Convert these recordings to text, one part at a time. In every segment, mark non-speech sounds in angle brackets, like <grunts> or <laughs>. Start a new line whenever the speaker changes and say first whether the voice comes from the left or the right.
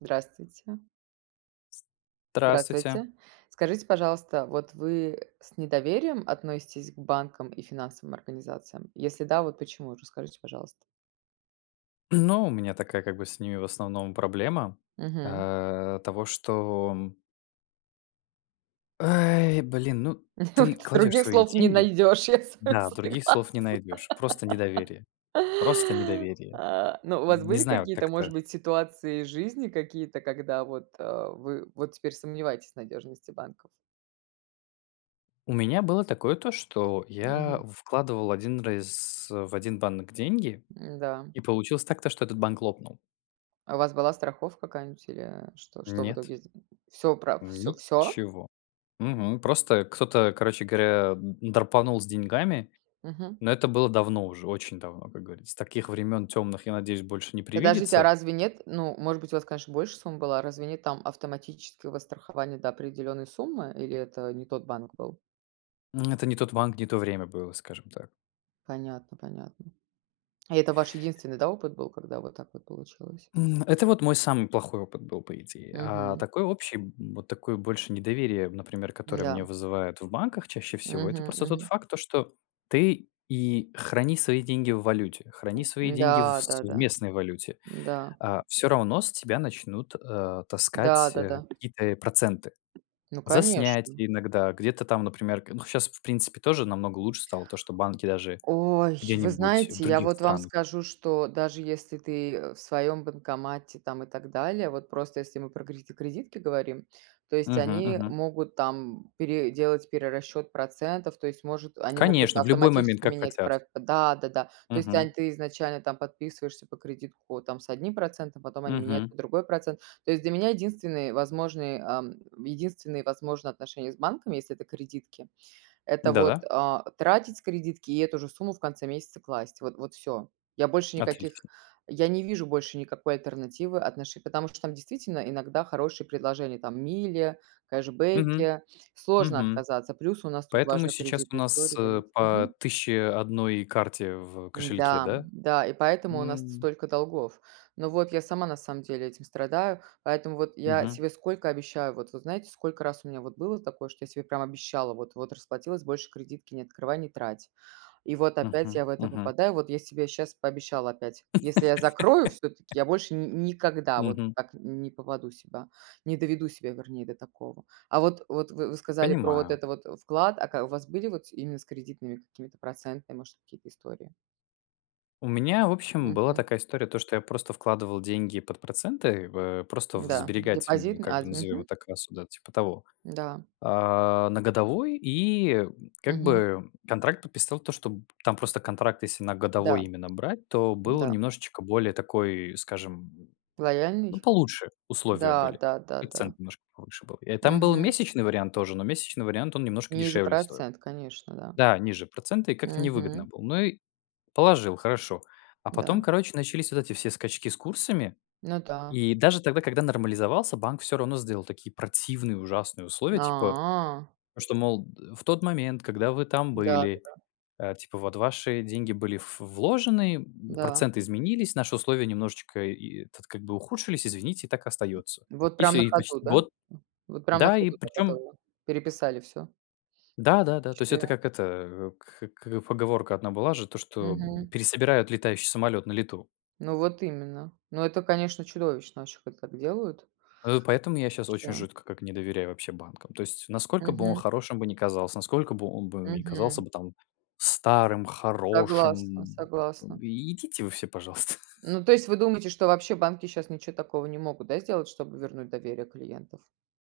right: Здравствуйте.
left: Здравствуйте.
right: Здравствуйте. Скажите, пожалуйста, вот вы с недоверием относитесь к банкам и финансовым организациям? Если да, вот почему, расскажите, пожалуйста.
left: Ну, у меня такая как бы с ними в основном проблема,
right: Мгм.
left: э, того что м Эй, блин, ну ты
right: Вот.
left: кладешь
right: Других
left: свои
right: слов не
left: деньги,
right: найдёшь, я с вами
left: да,
right: согласна.
left: других слов не найдешь. Просто
right: <laughs>
left: недоверие. Просто недоверие.
right: А. Но у вас
left: Не
right: были
left: знаю
right: какие-то,
left: как-то
right: может быть, ситуации из жизни какие-то, когда вот, э, вы вот теперь сомневаетесь в надежности банков?
left: У меня было такое то, что я
right: Мгм.
left: вкладывал один раз в один банк деньги
right: М-да, м.
left: и получилось так, то что этот банк лопнул.
right: А у вас была страховка какая-нибудь или Что что в
left: Нет.
right: итоге сд Всё пра всё, всё?
left: Ничего. Мгм. Просто кто-то, короче говоря, драпанул с деньгами.
right: Мгм.
left: Но это было давно уже, очень давно, как говорится. Таких времён тёмных, я надеюсь, больше не
right: Подождите, а
left: привидится.
right: разве нет, ну, может быть, у вас, конечно, больше сумма была, разве нет там автоматического страхования до определённой суммы? Или это не тот банк был?
left: М, это не тот банк, не то время было, скажем так.
right: Понятно понятно. И это ваш единственный, да, опыт был, когда вот так вот получилось?
left: М, это вот мой самый плохой опыт был, по идее. А
right: Мгм.
left: такое общий, м, вот такое больше недоверие, например, которое мне
right: М-да.
left: вызывает в банках чаще всего, это
right: Мгм
left: просто тот
right: мгм.
left: факт, что ты и храни свои деньги в валюте, храни свои деньги в с
right: Да-да-да.
left: местной валюте,
right: Да.
left: э, всё равно с тебя начнут, э, таскать, э,
right: Да-да-да.
left: какие-то и проценты,
right: Ну
left: за
right: конечно.
left: снятие иногда, где-то там, например, к ну щас в принципе тоже намного лучше стало то, что банки даже
right: Ой, вы
left: где-нибудь в
right: знаете, я
left: других
right: вот вам
left: странах.
right: скажу, что даже если ты, э, в своем банкомате, там, и так далее. Вот просто если мы про кред кредитки говорим, то есть
left: Мгм
right: они
left: мгм.
right: могут там пере делать перерасчёт процентов, то есть может, они могут
left: Конечно, в любой момент,
right: автоматически
left: как
right: менять
left: хотят.
right: проц Да-да-да. То есть
left: Мгм.
right: онь ты изначально там подписываешься по кредитку по там, с одним процентом, потом они меняют
left: Мгм.
right: под другой процент. То есть для меня единственные возможные, эм единственные возможные отношения с банком, если это кредитки, это вот,
left: Да-да.
right: э, тратить с кредитки, и эту же сумму в конце месяца класть. Вот вот всё. Я больше никаких
left: Отлично.
right: я не вижу больше никакой альтернативы отношений Потому что там действительно иногда хорошие предложения, там мили,
left: Мгм.
right: кэшбэки, сложно
left: Мгм.
right: отказаться, плюс у нас тут
left: Поэтому
right: важно
left: сейчас у
right: кредитную
left: нас,
right: историю там
left: э,
right: ить
left: по
right: Мгм.
left: 1001 карте в кошельке,
right: М-да,
left: да?
right: м-да, и поэтому у нас с
left: М.
right: столько долгов. Но вот я сама на самом деле этим страдаю, поэтому вот я
left: Мгм.
right: себе сколько обещаю. Вот вы знаете, сколько раз у меня вот было такое, что я себе прям обещала, вот вот расплатилась, больше кредитки не открывай, не трать. И вот опять
left: Мгм,
right: я в это
left: мгм.
right: попадаю, вот я себе щас пообещала опять, если я закрою всё-таки,
left: <laughs>
right: я больше ни никогда вот
left: Мгм.
right: так не попаду себя, не доведу себя вернее до такого. А вот вот вы вы сказали про вот
left: Понимаю.
right: это вот вклад. А ка у вас были вот с именно с кредитными какими-то процентными, может, какие-то истории?
left: У меня в общем была
right: Мгм.
left: такая история, то что я просто вкладывал деньги под проценты в, э, просто в
right: Да,
left: сберегательные,
right: депозитный
left: как бы,
right: азм
left: назовем
right: Мгм.
left: это кассу, типа того.
right: Да.
left: А, на годовой, и, как
right: Мгм.
left: бы, контракт подписал то что б там просто контракт если на годовой
right: Да,
left: именно брать, то было
right: да.
left: немножечко более такой скажем, ну
right: Лояльный?
left: получше условия
right: Да
left: были.
right: да
left: И
right: да
left: процент
right: да.
left: немножко повыше был. И там был
right: Мгм.
left: месячный вариант тоже, но месячный вариант он немножко
right: Ниже
left: дешевле стоил.
right: процент, конечно, да.
left: Да, ниже проценты и как-то невыгодно
right: Мгм.
left: было. Ну и положил, хорошо, а
right: Да.
left: потом короче начались вот эти все скачки с курсами.
right: Ну да.
left: И даже тогда, когда нормализовался, банк всё равно сделал такие противные ужасные условия, типа,
right: А.
left: что, мол, д в тот момент, когда вы там были,
right: Да-да-да.
left: э, типа, вот ваши деньги были ф вложены, б
right: Да.
left: проценты изменились, наши условия немножечко и э, тут как бы ухудшились. Извините, так и остается.
right: Вот
left: И
right: прям
left: всё.
right: на
left: И почти
right: ходу, да?
left: год.
right: М, вот прям на
left: Да, и
right: ходу так это
left: причем
right: вот переписали всё.
left: Да-да-да. То есть
right: Вообще.
left: это как это кх к поговорка одна была же, то что, м,
right: Мгм.
left: пересобирают летающий самолет на лету.
right: Ну, вот именно. Ну это, конечно, чудовищно, вообще когда так делают.
left: Э, поэтому я щас очень
right: Еще
left: жутко как не доверяю вообще банкам. То есть насколько бы он
right: Мгм.
left: хорошим бы не казался, насколько бы он бы не казался
right: Мгм.
left: бы там старым,
right: Согласна
left: хорошим, м,
right: согласна.
left: и идите вы все, пожалуйста. <laughs>
right: Ну, то есть, вы думаете, что вообще банки щас ничего такого не могут, да, сделать, чтобы вернуть доверие клиентов?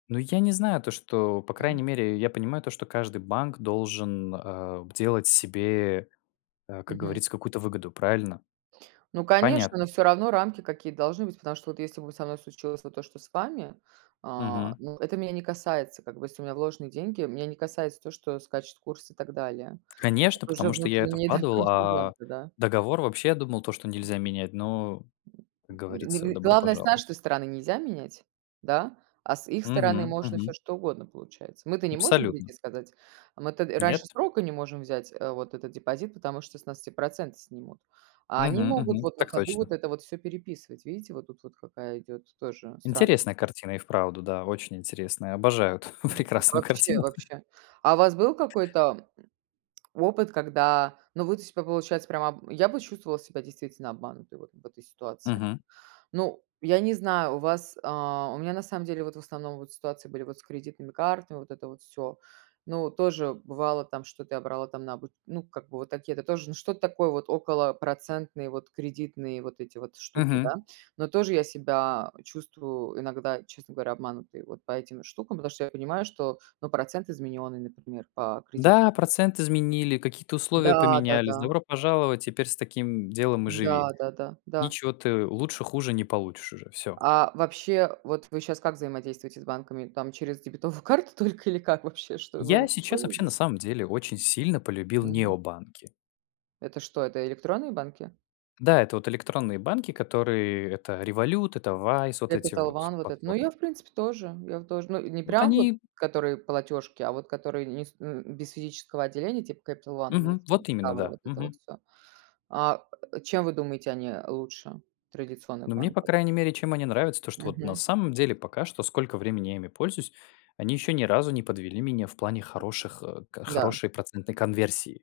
left: Ну я не знаю то, что по крайней
right: М.
left: мере я понимаю, то что каждый банк должен, э, делать себе, э, как
right: Мгм.
left: говорится, какую-то выгоду, правильно?
right: Ну, конечно,
left: Понятное
right: но всё
left: дело.
right: равно рамки какие-то должны быть, потому что вот если бы со мной случилось вот то, что с вами, а,
left: Мгм.
right: ну, это меня не касается, как бы если у меня вложены деньги, меня не касается то, что скачет курс, и так далее.
left: Конечно,
right: Это уже
left: потому что я это
right: внутренние, да, к
left: вкладывал, а
right: клиенты, да.
left: договор вообще я думал то, что нельзя менять, но, как
right: <grunts> Ны
left: говорится:
right: гы
left: "Добро
right: главное с
left: пожаловать".
right: нашей-то стороны нельзя менять, да? А с их стороны
left: Мгм.
right: можно всё,
left: Мгм.
right: что угодно получается. Мы-то не можем
left: Абсолютно.
right: "берите" сказать. Мы-то
left: Нет.
right: раньше срока не можем взять, э, вот этот депозит, потому что с нас все проценты снимут, а они
left: Мгм
right: могут
left: мгм.
right: вот на
left: Так
right: ходу
left: точно.
right: вот это всё переписывать. Видите, вот тут вот какая идет, тоже, странно.
left: Интересная картина, и вправду. Да. Очень интересная. Обожаю эту <chuckles>
right: М, ну
left: прекрасную
right: вообще
left: картину. <chuckles>
right: вообще. А у вас был какой-то, м, опыт, когда, ну, вы, то типа по получается прямо об я бы чувствовала себя действительно обманутой вот в этой ситуации.
left: Мгм.
right: Ну, я не знаю, у вас а, у меня, на самом деле, вот в основном вот ситуации были вот с кредитными картами, вот это вот всё. Ну, тоже бывало там, что-то я брала там на обу ну, как бы вот такие это тоже ну что-то такое вот, около процентные, вот кредитные, вот эти вот штуки, да.
left: Мгм.
right: Но тоже я себя чувствую иногда, честно говоря, обманутой вот по этим штукам, потому что я понимаю, что, ну, процент изменённый, например, по кредит
left: Да, процент изменили, какие-то условия
right: Да,
left: поменялись.
right: да-да.
left: Добро пожаловать, теперь с таким делом и живи.
right: Да, да-да. Да.
left: Ничего ты лучше- хуже не получишь уже. Всё.
right: А вообще, вот вы щас как взаимодействуете с банками? Там через дебетовую карту только или как вообще? Что
left: Я
right: вы
left: сейчас вообще,
right: выведете?
left: на самом деле, очень сильно полюбил
right: Мгм.
left: необанки.
right: Это что, это электронные банки?
left: Да, это вот электронные банки, которые это Revolute, это Wise, вот эти
right: Capital
left: вот
right: One вот этот. Ну
left: платформы.
right: я, в принципе, тоже. Я вот тоже. Ну не
left: Вот
right: прям вот,
left: они
right: которые платежки, а вот которые не с н без физического отделения типа Capital One у нас
left: Мгм.
right: вот
left: Вот именно,
right: Discover,
left: да.
right: вот это вот
left: Мгм.
right: всё. А чем вы думаете, они, э, лучше традиционных
left: Ну мне, по
right: банков?
left: крайней мере, чем они нравятся, то что вот на
right: Мгм.
left: самом деле пока что, сколько времени я ими пользуюсь, они еще ни разу не подвели меня в плане хороших, э, к
right: Да.
left: хорошей процентной конверсии.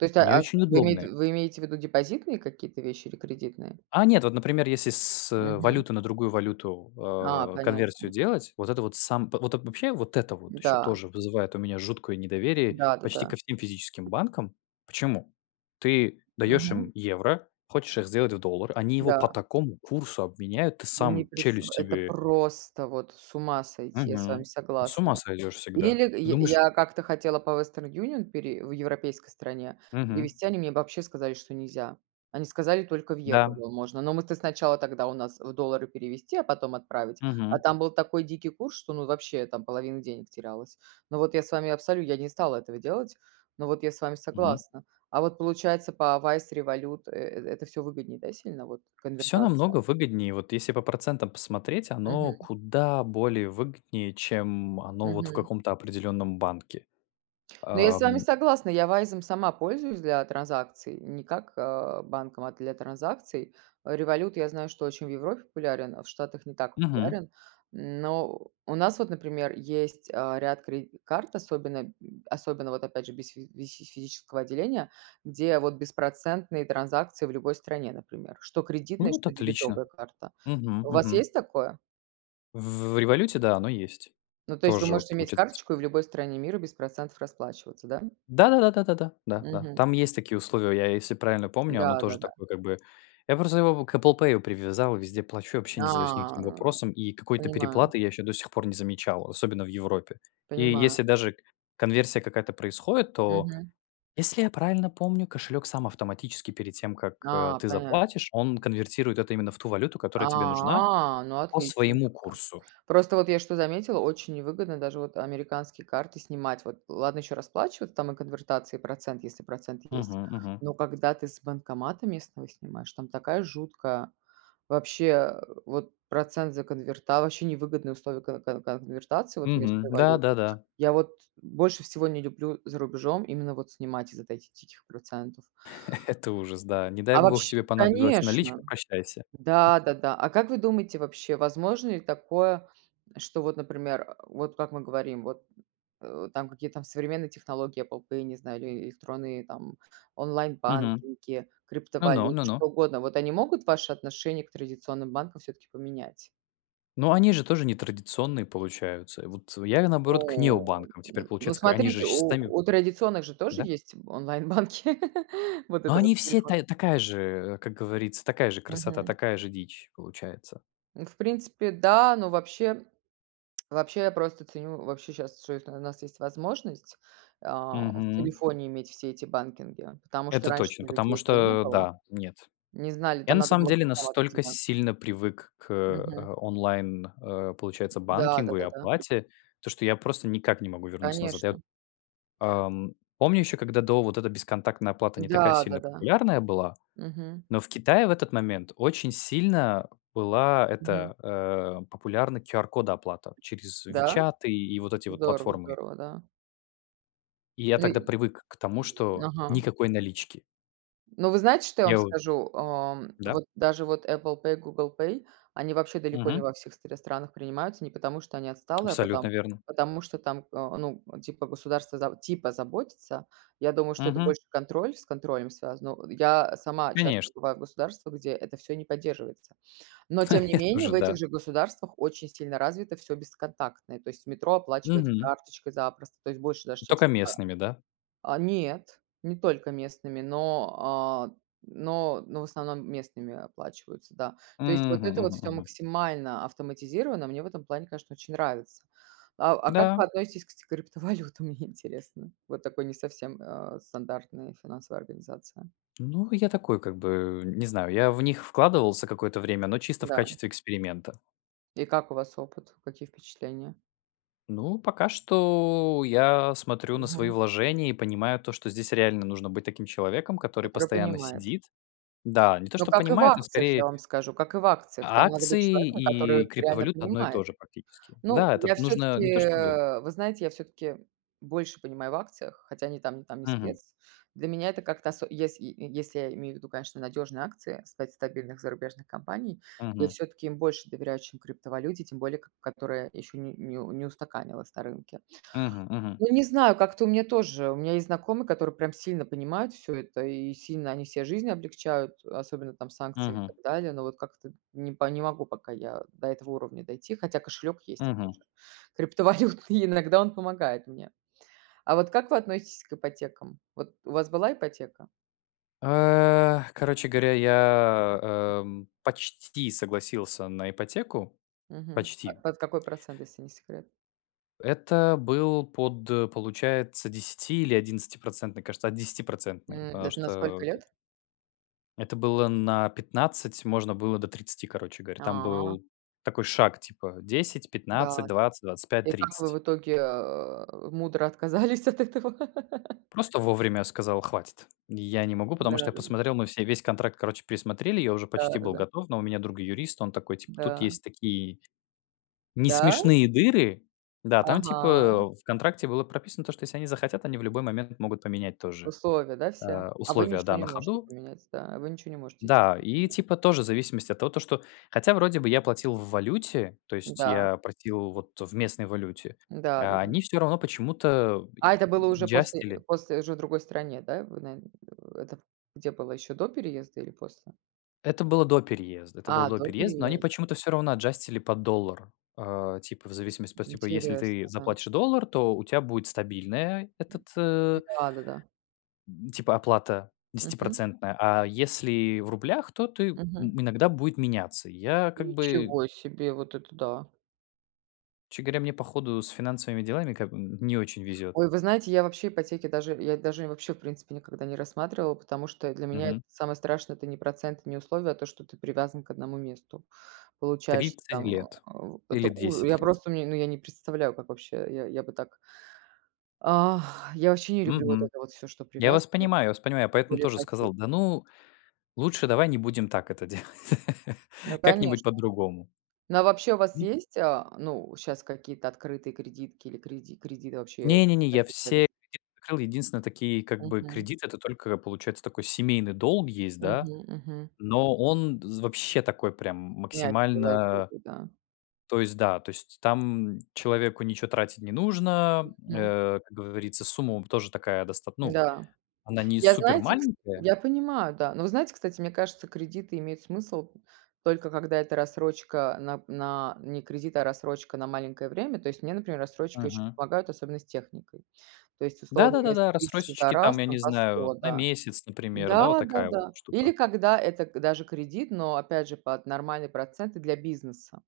right: То есть,
left: Они
right: а а, с
left: очень
right: вы имеете
left: удобные.
right: вы имеете ввиду депозитные какие-то вещи, или кредитные?
left: А нет, вот например, если с, э,
right: Мгм.
left: валюты на другую валюту,
right: А.
left: э, конверсию
right: Понятно.
left: делать. Вот это вот сам во вот вообще, вот это вот, еще
right: М-да.
left: тоже вызывает у меня жуткое недоверие, почти
right: Да-да-да.
left: ко всем физическим банкам. Почему? Ты даешь им
right: Мгм.
left: евро, хочешь их сделать в доллар, они его по
right: Да.
left: такому курсу обменяют, ты
right: Вы не
left: сам
right: прис
left: челюсть
right: это
left: себе
right: просто вот, с ума сойти, я с вами
left: Мгм. Ну с ума
right: согласная.
left: сойдешь всегда.
right: Или
left: Ты
right: я
left: думаешь, э
right: я как-то хотела по Western Union пере в европейской стране
left: Мгм.
right: перевести, они мне вообще сказали, что нельзя. Они сказали, только в
left: Да.
right: евровом можно. Но мы-то сначала тогда у нас в доллары перевести, а потом отправить, а
left: Мгм.
right: там был такой дикий курс, что ну вообще там половина денег терялась. Но вот я с вами абсолю я не стала этого делать, но вот я с вами
left: Мгм.
right: согласна. А вот получается по Wise, Revolute э это всё выгоднее, да, сильно, вот
left: Всё
right: конвертация?
left: намного выгоднее. Вот если по процентам посмотреть, оно
right: Мгм.
left: куда более выгоднее, чем оно вот в
right: Мгм.
left: каком-то определенном банке.
right: Ну, я с вами
left: Эм
right: согласна, я "Вайзом" сама пользуюсь для транзакций, не как, э, банком, а для транзакций, э, Revolute, я знаю, что очень в Европе популярен, а в Штатах не так
left: Мгм.
right: популярен. Но у нас вот, например, есть, э, ряд кред карт, особенно, м, особенно, вот опять же, без фи фи физического отделения, где вот беспроцентные транзакции в любой стране, например, что
left: Ну
right: кредитная,
left: вот
right: что
left: отлично.
right: дебетовая карта.
left: Мгм,
right: У вас
left: мгм.
right: есть такое?
left: В "Революте" да, оно есть.
right: Ну, то есть, вы
left: Тоже вот
right: можете иметь
left: получается <unintelligible>
right: карточку и в любой стране мира без процентов расплачиваться, да?
left: Да-да-да-да да-да, да, да.
right: Мгм.
left: Там есть такие условия. Я, если правильно помню, оно тоже
right: Да-да-да.
left: такое как бы. Я просто его к "Эппл пэю" привязал и везде плачу, и вообще не задаюсь никаким
right: А, э,
left: вопросом, и
right: <grunts>
left: какой-то
right: понимаю.
left: переплаты я еще до сих пор не замечал, особенно в Европе. И
right: Понимаю.
left: если даже к конверсия какая-то происходит, то
right: Мгм.
left: если я правильно помню кошелек сам автоматически перед тем, как, э,
right: А,
left: ты
right: понятно.
left: заплатишь, он конвертирует это именно в ту валюту, которая тебе нужна
right: А, ну,
left: по
right: отлично
left: своему
right: тогда.
left: курсу.
right: Просто вот я что заметила, очень невыгодно даже вот американские карты снимать вот. Ладно, ещё расплачиваться там и конвертации, и процент, если процент есть,
left: Мгм мгм.
right: но когда ты с банкомата местного снимаешь, там такая жуткая. Вообще, э, вот процент за конверта ваще невыгодные условия ко кон конвертации вот
left: Мгм.
right: местной валюты.
left: Да-да-да.
right: Я вот больше всего не люблю за рубежом именно вот снимать из-за от этих диких процентов.
left: <chuckles> Это ужас, да. Не дай
right: А
left: бог
right: вообщ
left: тебе понадобилась
right: Конечно!
left: наличка. Прощайся. <chuckles>
right: Да-да-да. А как вы думаете, вообще возможно ли такое, что, вот например, э, вот как мы говорим, вот, э, там какие-то современные технологии Аpple pay, я не знаю, или электронные там:
left: Мгм.
right: онлайн-банкинги,
left: Но-но,
right: криптовалюты, что
left: ну-ну
right: угодно. Вот они могут ваше отношение к традиционным банкам всё-таки поменять?
left: Ну, они же тоже не традиционные, получаются. Вот я ве наоборот к
right: Ну.
left: необанкам теперь
right: Н ну,
left: получается к они же
right: смотрите,
left: щ с
right: у
left: сами
right: у традиционных же тоже
left: Да.
right: есть онлайн-банки. <laughs> Вот
left: Но
right: это вот,
left: они
right: в
left: всё
right: телефоне.
left: та такая же, э, э, как говорится, такая же красота,
right: Мгм.
left: такая же дичь получается.
right: Ну, в принципе, да, но вообще вообще, я просто ценю, вообще, щас что это на нас есть возможность, э, в
left: Мгм.
right: телефоне иметь все эти банкинги, потому что
left: Это точно,
right: раньше-то у
left: потому
right: людей этого не
left: что
right: было.
left: да, нет.
right: Не знали,
left: Я
right: там
left: на
right: надо
left: самом
right: было
left: деле
right: узнавать идти,
left: настолько
right: да.
left: сильно привык к,
right: Мгм.
left: э, онлайн, э, получается,
right: Да,
left: банкингу и
right: да-да-да.
left: оплате, то что я просто никак не могу вернуться назад. Я вот,
right: Конечно.
left: ам, помню, еще когда до вот эта бесконтактная оплата не такая
right: Да,
left: сильно
right: да-да.
left: популярная была,
right: Мгм.
left: но в Китае в этот момент очень сильно была
right: Мгм.
left: эта, э, популярна QR-код оплата через
right: Да?
left: "Вичаты" и вот эти вот
right: Здорово
left: платформы их.
right: здорово. Да.
left: И я тогда
right: Эй
left: привык к тому,
right: Э,
left: что
right: ага.
left: никакой налички.
right: Ну, вы знаете, что я вам
left: Я вот
right: скажу? Эм,
left: Да.
right: вот даже вот Apple Pay и Google Pay- они вообще далеко не
left: Мгм.
right: во всех стр странах принимаются, не потому, что они отсталые, а
left: Абсолютно
right: потом
left: верно.
right: потому что там, а, ну, типа государство заб типа заботится. Я думаю, что это
left: Мгм.
right: больше контроль, с контролем связано. Но, я сама
left: Конечно.
right: часто бываю в государствах, где это всё не поддерживается, но тем
left: <chuckles>
right: не
left: Я
right: менее,
left: тоже,
right: в этих
left: да.
right: же государствах очень сильно развито всё бесконтактное. То есть метро оплачивается
left: Мгм.
right: карточкой запросто, то есть больше даже,
left: И
right: чем в
left: только
right: США.
left: местными, да?
right: А, нет, не только местными, но, а, но но в основном местными оплачиваются, да. То есть, вот
left: Мгм
right: это вот
left: мгм
right: всё
left: мгм.
right: максимально автоматизировано, мне в этом плане, конечно, очень нравится. А а как
left: Да.
right: вы относитесь к с криптовалютам, мне интересно, вот такой не совсем, а, стандартной финансовой организации?
left: Ну, я такой как бы, не знаю, я в них вкладывался какое-то время, но чисто в
right: Да.
left: качестве эксперимента.
right: И как у вас опыт, какие впечатления?
left: Ну, пока что я смотрю на свои
right: Мгм.
left: вложения и понимаю то, что здесь реально нужно быть таким человеком, который
right: Который
left: постоянно
right: понимает.
left: сидит. Да. Не то
right: Ну,
left: чтоб
right: как и в
left: понимает, он
right: акциях, я
left: скорее
right: вам скажу, как и в акциях.
left: А
right: Там надо быть
left: акции
right: человеком,
left: и
right: который реально
left: криптовалюта- одно и то
right: понимает.
left: же практически.
right: Ну
left: Да.
right: я
left: Этот нужно,
right: всё-таки,
left: не то чтобы
right: э вы знаете, я всё-таки больше понимаю в акциях, хотя ни там, ни там не
left: Мгм.
right: спец. Для меня это как-то осо если е если я имею в виду, конечно, надёжные акции, стать стабильных зарубежных компаний, я
left: Мгм.
right: всё-таки им больше доверяю, чем криптовалюте, тем более, к которая ещё не не не устаканилась на рынке.
left: Мгм мгм.
right: Ну, не знаю, как-то у меня тоже, у меня есть знакомые, которые прям сильно понимают всё это, и сильно они себе жизнь облегчают, особенно там с санкциями, и
left: Мгм.
right: так далее. Но вот как-то не п не могу пока я до этого уровня дойти, хотя кошелек есть,
left: Мгм.
right: опять же, криптовалютный, иногда он помогает мне. А вот как вы относитесь к ипотекам? Вот у вас была ипотека?
left: Э, короче говоря, я, эм, почти согласился на ипотеку.
right: Мгм. П
left: Почти.
right: под какой процент, если не секрет?
left: Это был под, получается, 10 или 11%, кажется, от 10%,
right: М, д
left: потому
right: это на
left: что,
right: сколько
left: у те
right: лет?
left: Это было на 15, можно было до 30, короче говоря. Там
right: А.
left: был такой шаг, типа десять пятнадцать
right: Да-да-д
left: двадцать двадцать пять
right: И как вы
left: тридцать.
right: в итоге, а, мудро отказались от этого? <laughs>
left: Просто вовремя сказал: "Хватит. Я не могу", потому что я
right: Да-да-да.
left: посмотрел, мы все весь контракт, короче, пересмотрели. Я уже почти был
right: Да-да-да.
left: готов, но у меня друг- юрист. Он такой, типа: "Тут
right: Да.
left: есть такие
right: Да?
left: несмешные дыры". Да, там,
right: Ага.
left: типа, в контракте было прописано то, что если они захотят, они в любой момент могут поменять тоже,
right: Условия, да, все?
left: э,
right: А вы
left: условия,
right: ничего
left: да, на
right: не можете
left: ходу
right: поменять, да, а вы ничего не можете,
left: Да,
right: естественно,
left: и,
right: поменять.
left: типа, тоже в зависимости от того, то что, хотя, вроде бы, я платил в валюте, то есть
right: Да.
left: я платил вот в местной валюте, а
right: Да-да-да.
left: они всё равно почему-то б я
right: А это было
left: б
right: уже после э,
left: аджастили.
right: после уже в другой стране, да? Вы наве <grunts> это где было, ещё до переезда, или после?
left: Это было до переезда. Это было
right: А,
left: до
right: до
left: переезда. Но они
right: переезда.
left: почему-то всё равно аджастили Под доллару. А, типа, в зависимости, по типу, если ты
right: Интересно, да.
left: заплатишь доллар, то у тя будет стабильная
right: М,
left: этот, б
right: да-да-да.
left: типа оплата
right: Мгм.
left: 10 %. А если в рублях, то ты, м
right: Мгм.
left: иногда будет меняться. И я как бы
right: Ничего себе, вот это да.
left: Честно говоря, мне, по ходу, с финансовыми делами, как бы, н не очень везет.
right: Ой, вы знаете, я вообще ипотеки даже я даже вообще в принципе никогда не рассматривала, потому что для меня это
left: Мгм.
right: самое страшное- это не процент и не условия, а то, что ты привязан к 1 месту. Получаешь ты
left: 30
right: там,
left: лет
right: э, у
left: или
right: это уж Я
left: 10 лет?
right: просто мне, ну, я не представляю, как вообще, э, я, я бы так Ах, я ваще не люблю вот
left: Мгм.
right: это вот всё, что
left: Я вас
right: привязывает,
left: понимаю я вас понимаю. Я
right: тем
left: поэтому
right: более
left: тоже
right: ипотеки.
left: сказал: "Да, ну, лучше давай не будем так это делать". <laughs>
right: Ну,
left: Как-нибудь
right: конечно.
left: по-другому.
right: Ну, а вообще, у вас есть, а, ну, э, щас какие-то открытые кредитки или креди кредиты вообще?
left: Не-не-не, я
right: <unintelligible>
left: все кредиты закрыл. Единственное, такие как бы
right: Мгм.
left: кредиты- это только получается, такой семейный долг есть, да,
right: Мгм. Мгм.
left: но он з вообще такой прям, м,
right: Мягкие
left: максимально
right: лайтопы, да.
left: То есть да, то есть там, человеку ничего тратить не нужно.
right: Мгм.
left: Э, как говорится, сумма тоже такая достат ну,
right: Да.
left: она не
right: Я,
left: супер
right: знаете, кс
left: маленькая.
right: я понимаю, да, но вы знаете, кстати, мне кажется, кредиты имеют смысл, только когда это рассрочка, нап на не кредит, а рассрочка на маленькое время. То есть мне, например, рассрочка ещё
left: Мгм.
right: помогает, особенно с техникой. То есть,
left: Да
right: условно,
left: да да
right: вместо
left: да,
right: 1000 за
left: рассрочечки там,
right: раз
left: я
right: там
left: не
right: по 100,
left: знаю, на
right: да.
left: месяц, например, да, вот такая вот
right: Да-да-да. Или
left: штука.
right: когда это к даже кредит, но опять же под нормальные проценты для бизнеса.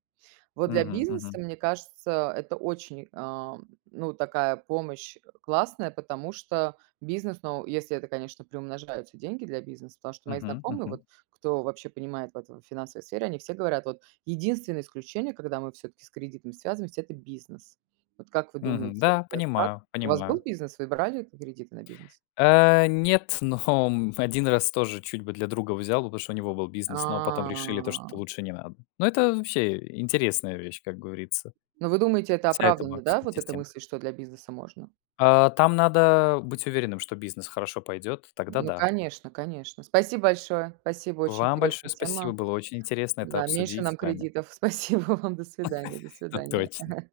right: Вот для
left: Мгм
right: бизнеса,
left: мгм.
right: мне кажется, это очень, ам, ну, такая помощь, э, классная, потому что бизнес, но если это, конечно, приумножаются деньги для бизнеса, потому что мои
left: Мгм
right: знакомые вот,
left: мгм.
right: кто вообще понимает в этой финансовой сфере, они все говорят вот: "Единственное исключение, когда мы всё-таки с кредитом связываемся- это бизнес". Вот как вы
left: Мгм.
right: думаете,
left: Да,
right: это так?
left: понимаю
right: У вас был
left: понимаю.
right: бизнес? Вы брали кредиты на бизнес?
left: А, нет, но, м 1 раз тоже чуть бы для друга взял бы, потому что у него был бизнес, но потом
right: А.
left: решили то, что лучше не надо. Но это вообще интересная вещь, как говорится.
right: Но вы думаете, это
left: Вся эта
right: оправдано, да?
left: банковская
right: Вот эта
left: система.
right: мысль, что для бизнеса можно?
left: А, там надо быть уверенным, что бизнес хорошо пойдет, тогда
right: Ну,
left: да.
right: конечно конечно. Спасибо большое, спасибо, очень
left: Вам большое
right: интересная
left: спасибо.
right: тема.
left: Было очень интересно это
right: Да, меньше
left: обсудить с
right: нам
left: вами.
right: кредитов. Спасибо вам, до свидания до
left: <laughs> Это
right: свидания.
left: точно.
right: <chuckles>